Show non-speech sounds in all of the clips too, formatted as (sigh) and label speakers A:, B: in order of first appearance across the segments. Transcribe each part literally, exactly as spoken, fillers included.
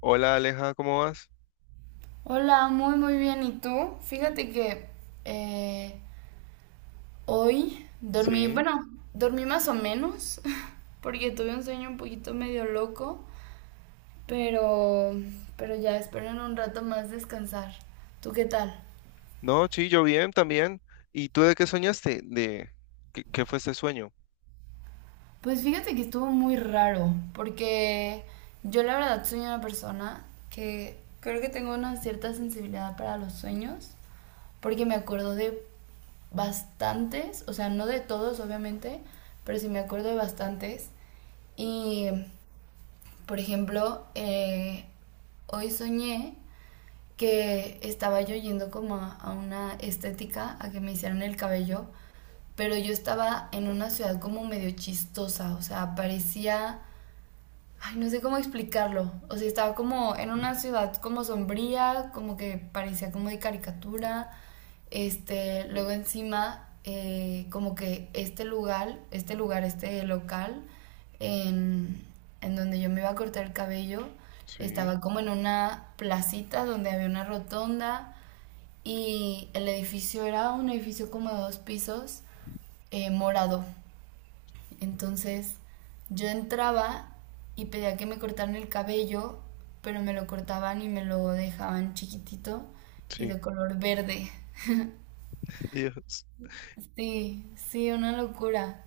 A: Hola, Aleja, ¿cómo vas?
B: Hola, muy muy bien. ¿Y tú? Fíjate que eh, hoy dormí,
A: Sí.
B: bueno, dormí más o menos, (laughs) porque tuve un sueño un poquito medio loco, pero, pero ya espero en un rato más descansar. ¿Tú qué tal?
A: No, sí, yo bien también. ¿Y tú de qué soñaste? ¿De qué, qué fue ese sueño?
B: Pues fíjate que estuvo muy raro, porque yo la verdad soy una persona que creo que tengo una cierta sensibilidad para los sueños. Porque me acuerdo de bastantes, o sea, no de todos, obviamente, pero sí me acuerdo de bastantes. Y, por ejemplo, eh, hoy soñé que estaba yo yendo como a, a una estética, a que me hicieran el cabello, pero yo estaba en una ciudad como medio chistosa, o sea, parecía. Ay, no sé cómo explicarlo. O sea, estaba como en una ciudad como sombría, como que parecía como de caricatura. Este, luego encima, eh, como que este lugar, este lugar, este local, en, en donde yo me iba a cortar el cabello,
A: Sí,
B: estaba como en una placita donde había una rotonda y el edificio era un edificio como de dos pisos, eh, morado. Entonces yo entraba y pedía que me cortaran el cabello, pero me lo cortaban y me lo dejaban chiquitito y
A: sí.
B: de color verde.
A: (laughs) Dios.
B: Sí, sí, una locura.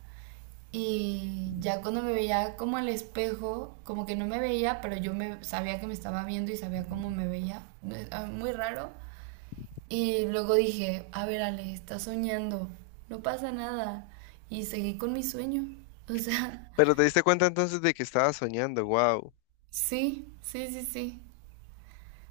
B: Y ya cuando me veía como al espejo, como que no me veía, pero yo me sabía que me estaba viendo y sabía cómo me veía. Eh, ah, Muy raro. Y luego dije, a ver, Ale, estás soñando, no pasa nada. Y seguí con mi sueño. O sea, (laughs)
A: Pero te diste cuenta entonces de que estabas soñando, wow.
B: sí, sí, sí, sí.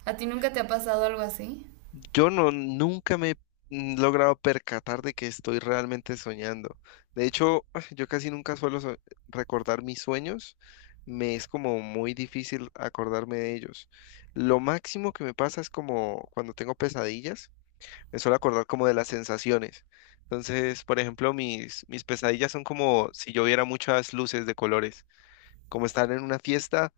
B: ¿A ti nunca te ha pasado algo así?
A: Yo no, nunca me he mm, logrado percatar de que estoy realmente soñando. De hecho, (sighs) (laughs) yo casi nunca suelo so- recordar mis sueños. Me es como muy difícil acordarme de ellos. Lo máximo que me pasa es como cuando tengo pesadillas. Es solo acordar como de las sensaciones. Entonces, por ejemplo, mis, mis pesadillas son como si yo viera muchas luces de colores, como estar en una fiesta,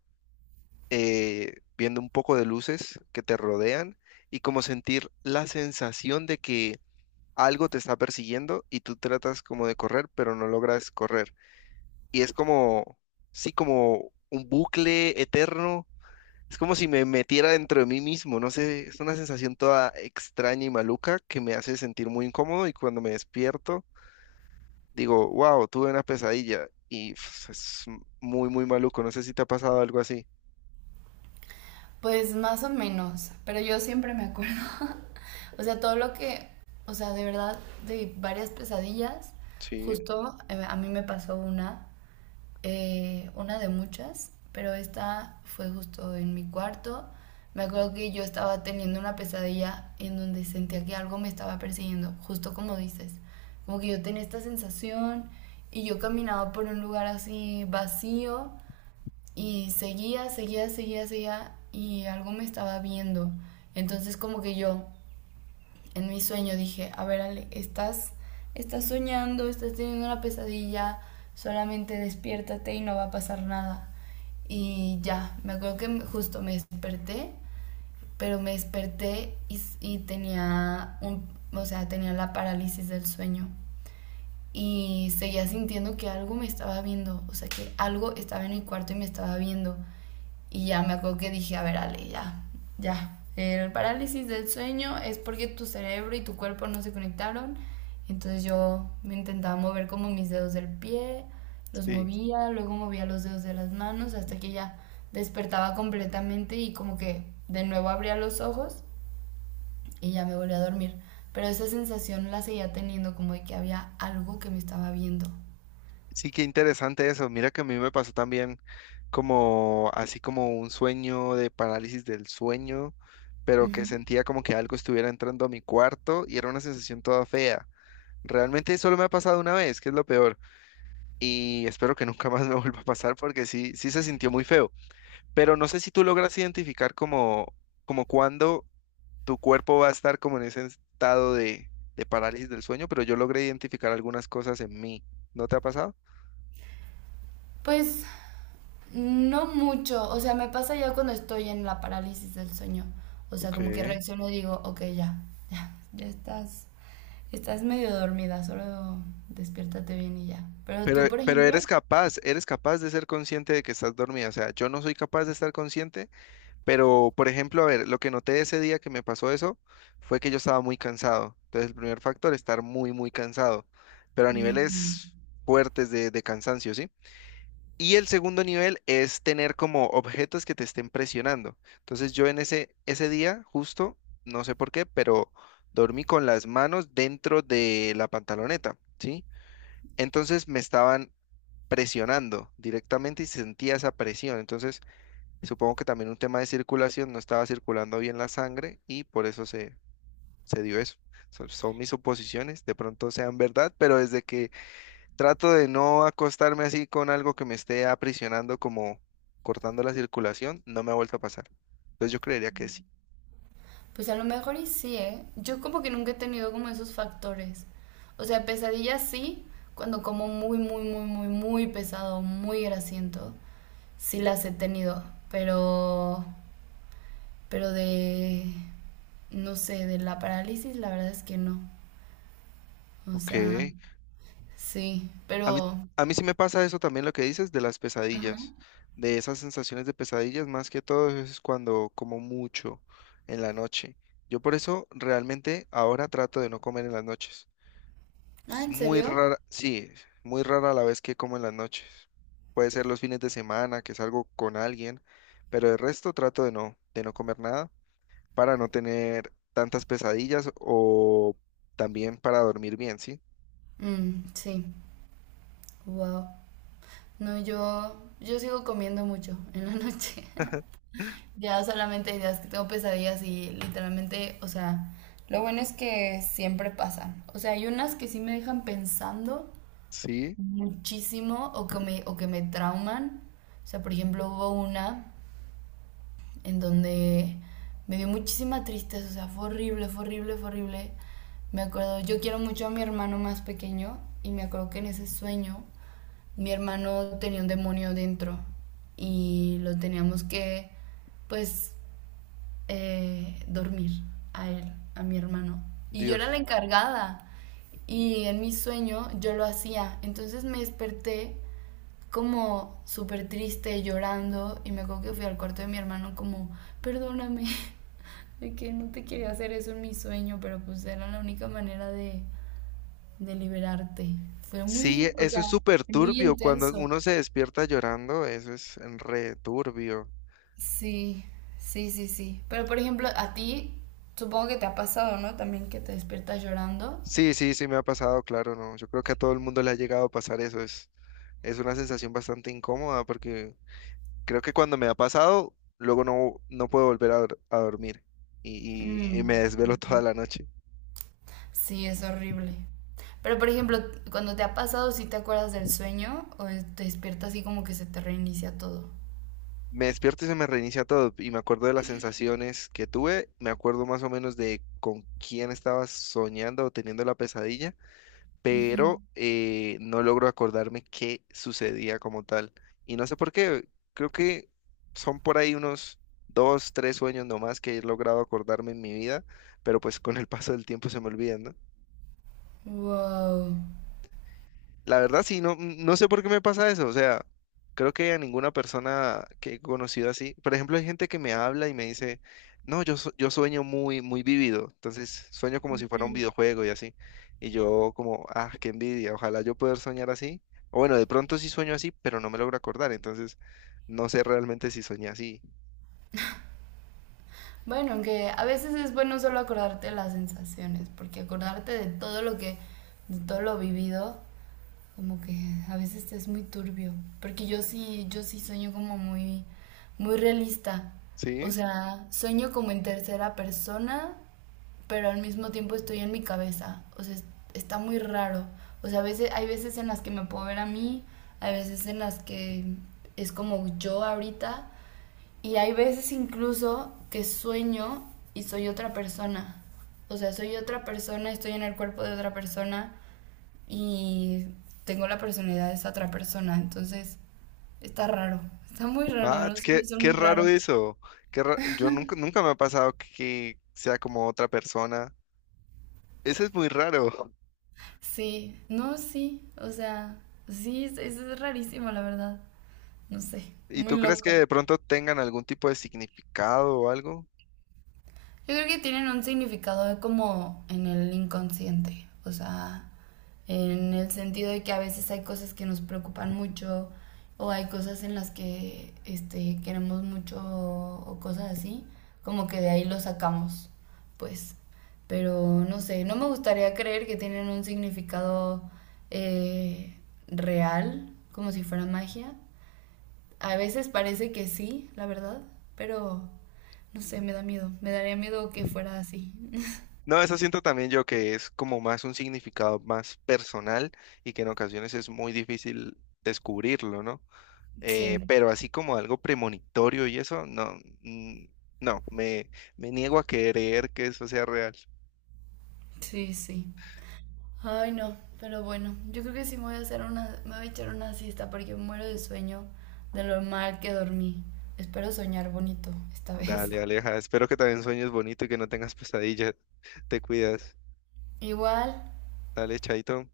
A: eh, viendo un poco de luces que te rodean y como sentir la sensación de que algo te está persiguiendo y tú tratas como de correr, pero no logras correr. Y es como, sí, como un bucle eterno, es como si me metiera dentro de mí mismo, no sé, es una sensación toda extraña y maluca que me hace sentir muy incómodo, y cuando me despierto digo, wow, tuve una pesadilla, y pues, es muy, muy maluco, no sé si te ha pasado algo así.
B: Pues más o menos, pero yo siempre me acuerdo. (laughs) O sea, todo lo que, o sea, de verdad, de varias pesadillas,
A: Sí.
B: justo eh, a mí me pasó una eh, una de muchas, pero esta fue justo en mi cuarto. Me acuerdo que yo estaba teniendo una pesadilla en donde sentía que algo me estaba persiguiendo, justo como dices. Como que yo tenía esta sensación y yo caminaba por un lugar así vacío y seguía, seguía, seguía, seguía y algo me estaba viendo. Entonces como que yo en mi sueño dije, a ver Ale, estás, estás soñando, estás teniendo una pesadilla, solamente despiértate y no va a pasar nada. Y ya, me acuerdo que justo me desperté, pero me desperté y, y tenía un, o sea, tenía la parálisis del sueño. Y seguía sintiendo que algo me estaba viendo, o sea, que algo estaba en mi cuarto y me estaba viendo. Y ya me acuerdo que dije, a ver, Ale, ya, ya. El parálisis del sueño es porque tu cerebro y tu cuerpo no se conectaron. Entonces yo me intentaba mover como mis dedos del pie, los
A: Sí,
B: movía, luego movía los dedos de las manos hasta que ya despertaba completamente y como que de nuevo abría los ojos y ya me volví a dormir. Pero esa sensación la seguía teniendo como de que había algo que me estaba viendo.
A: sí, qué interesante eso. Mira que a mí me pasó también como así como un sueño de parálisis del sueño, pero que
B: Ujú.
A: sentía como que algo estuviera entrando a mi cuarto y era una sensación toda fea. Realmente solo me ha pasado una vez, que es lo peor, y espero que nunca más me (laughs) vuelva a pasar, porque sí, sí se sintió muy feo. Pero no sé si tú logras identificar como, como cuándo tu cuerpo va a estar como en ese estado de, de parálisis del sueño, pero yo logré identificar algunas cosas en mí. ¿No te ha pasado?
B: Pues no mucho, o sea, me pasa ya cuando estoy en la parálisis del sueño. O sea,
A: Ok.
B: como que reacciono y digo, ok, ya, ya, ya estás, estás medio dormida, solo despiértate bien y ya. Pero
A: Pero,
B: tú, por
A: pero eres
B: ejemplo,
A: capaz, eres capaz de ser consciente de que estás dormida. O sea, yo no soy capaz de estar consciente. Pero, por ejemplo, a ver, lo que noté ese día que me pasó eso fue que yo estaba muy cansado. Entonces, el primer factor, estar muy, muy cansado, pero a
B: mm,
A: niveles fuertes de, de cansancio, ¿sí? Y el segundo nivel es tener como objetos que te estén presionando. Entonces, yo en ese, ese día, justo, no sé por qué, pero dormí con las manos dentro de la pantaloneta, ¿sí? Entonces, me estaban presionando directamente y sentía esa presión. Entonces, supongo que también un tema de circulación, no estaba circulando bien la sangre y por eso se, se dio eso. Son, son mis suposiciones, de pronto sean verdad, pero desde que trato de no acostarme así con algo que me esté aprisionando como cortando la circulación, no me ha vuelto a pasar. Entonces yo creería que sí.
B: pues a lo mejor y sí, ¿eh? Yo como que nunca he tenido como esos factores. O sea, pesadillas sí, cuando como muy, muy, muy, muy, muy pesado, muy grasiento, sí las he tenido, pero... Pero de, no sé, de la parálisis, la verdad es que no. O
A: Ok.
B: sea, sí,
A: A mí,
B: pero...
A: a mí sí me pasa eso también lo que dices de las pesadillas,
B: Ajá.
A: de esas sensaciones de pesadillas, más que todo es cuando como mucho en la noche. Yo por eso realmente ahora trato de no comer en las noches.
B: Ah,
A: Es
B: ¿en
A: muy
B: serio?
A: rara, sí, muy rara la vez que como en las noches. Puede ser los fines de semana, que salgo con alguien, pero el resto trato de no, de no comer nada para no tener tantas pesadillas o también para dormir bien, ¿sí?
B: Mm, sí. Wow. No, yo, yo sigo comiendo mucho (laughs) en la noche. (laughs) Ya solamente hay días que tengo pesadillas y literalmente, o sea, lo bueno es que siempre pasan. O sea, hay unas que sí me dejan pensando
A: Sí,
B: muchísimo o que me, o que me trauman. O sea, por ejemplo, hubo una en donde me dio muchísima tristeza, o sea, fue horrible, fue horrible, fue horrible. Me acuerdo, yo quiero mucho a mi hermano más pequeño y me acuerdo que en ese sueño mi hermano tenía un demonio dentro y lo teníamos que, pues, eh, dormir a él, a mi hermano. Y yo era la
A: Dios.
B: encargada. Y en mi sueño yo lo hacía. Entonces me desperté como súper triste, llorando. Y me acuerdo que fui al cuarto de mi hermano como, perdóname, (laughs) de que no te quería hacer eso en mi sueño, pero pues era la única manera de, de liberarte. Fue
A: Sí,
B: muy, o
A: eso
B: sea,
A: es súper
B: muy
A: turbio. Cuando
B: intenso.
A: uno se despierta llorando, eso es re turbio.
B: Sí, sí, sí, sí. Pero por ejemplo, a ti supongo que te ha pasado, ¿no? También que te despiertas llorando.
A: Sí, sí, sí me ha pasado, claro, no. Yo creo que a todo el mundo le ha llegado a pasar eso. Es, es una sensación bastante incómoda porque creo que cuando me ha pasado, luego no, no puedo volver a, dor- a dormir, y, y- y me
B: Mm.
A: desvelo (laughs) toda la noche.
B: Sí, es horrible. Pero por ejemplo, cuando te ha pasado, ¿sí te acuerdas del sueño o es- te despiertas así como que se te reinicia todo?
A: Me despierto y se me reinicia todo y me acuerdo de las sensaciones que tuve, me acuerdo más o menos de con quién estaba soñando o teniendo la pesadilla,
B: Ujú.
A: pero eh, no logro acordarme qué sucedía como tal. Y no sé por qué, creo que son por ahí unos dos, tres sueños nomás que he logrado acordarme en mi vida, pero pues con el paso del tiempo se me olvidan, ¿no?
B: Wow.
A: La verdad, sí, no, no sé por qué me pasa eso. O sea, creo que a ninguna persona que he conocido así. Por ejemplo, hay gente que me habla y me dice, no, yo, su- yo sueño muy, muy vívido. Entonces, sueño como si fuera un
B: Ujú.
A: videojuego y así. Y yo como, ah, qué envidia. Ojalá yo poder soñar así. O bueno, de pronto sí sueño así, pero no me logro acordar. Entonces, no sé realmente si soñé así.
B: Bueno, aunque a veces es bueno solo acordarte de las sensaciones, porque acordarte de todo lo que, de todo lo vivido, como que a veces es muy turbio, porque yo sí, yo sí sueño como muy, muy realista. O
A: ¿Sí?
B: sea, sueño como en tercera persona, pero al mismo tiempo estoy en mi cabeza. O sea, es- está muy raro. O sea, a veces, hay veces en las que me puedo ver a mí, hay veces en las que es como yo ahorita, y hay veces incluso que sueño y soy otra persona. O sea, soy otra persona, estoy en el cuerpo de otra persona y tengo la personalidad de esa otra persona, entonces está raro, está muy raro,
A: Ah, es
B: los
A: que-
B: sueños son
A: qué
B: muy
A: raro
B: raros.
A: eso. Qué ra- Yo nunca, nunca me ha pasado que sea como otra persona. Eso es muy raro.
B: Sí, no, sí, o sea, sí, es, es rarísimo, la verdad, no sé,
A: ¿Y
B: muy
A: tú crees que
B: loco.
A: de pronto tengan algún tipo de significado o algo?
B: Yo creo que tienen un significado como en el inconsciente, o sea, en el sentido de que a veces hay cosas que nos preocupan mucho o hay cosas en las que este, queremos mucho o cosas así, como que de ahí lo sacamos, pues. Pero no sé, no me gustaría creer que tienen un significado eh, real, como si fuera magia, a veces parece que sí, la verdad, pero no sé, me da miedo. Me daría miedo que fuera así. (laughs)
A: No, eso siento también yo que es como más un significado más personal y que en ocasiones es muy difícil descubrirlo, ¿no? Eh,
B: Sí,
A: pero así como algo premonitorio y eso, no, mm, no, me, me niego a creer que eso sea real.
B: sí, sí. Ay, no, pero bueno, yo creo que sí me voy a hacer una, me voy a echar una siesta porque muero de sueño de lo mal que dormí. Espero soñar bonito esta (laughs) vez.
A: Dale, Aleja, espero que también sueñes bonito y que no tengas pesadillas. (laughs) Te cuidas.
B: Igual,
A: Dale, chaito.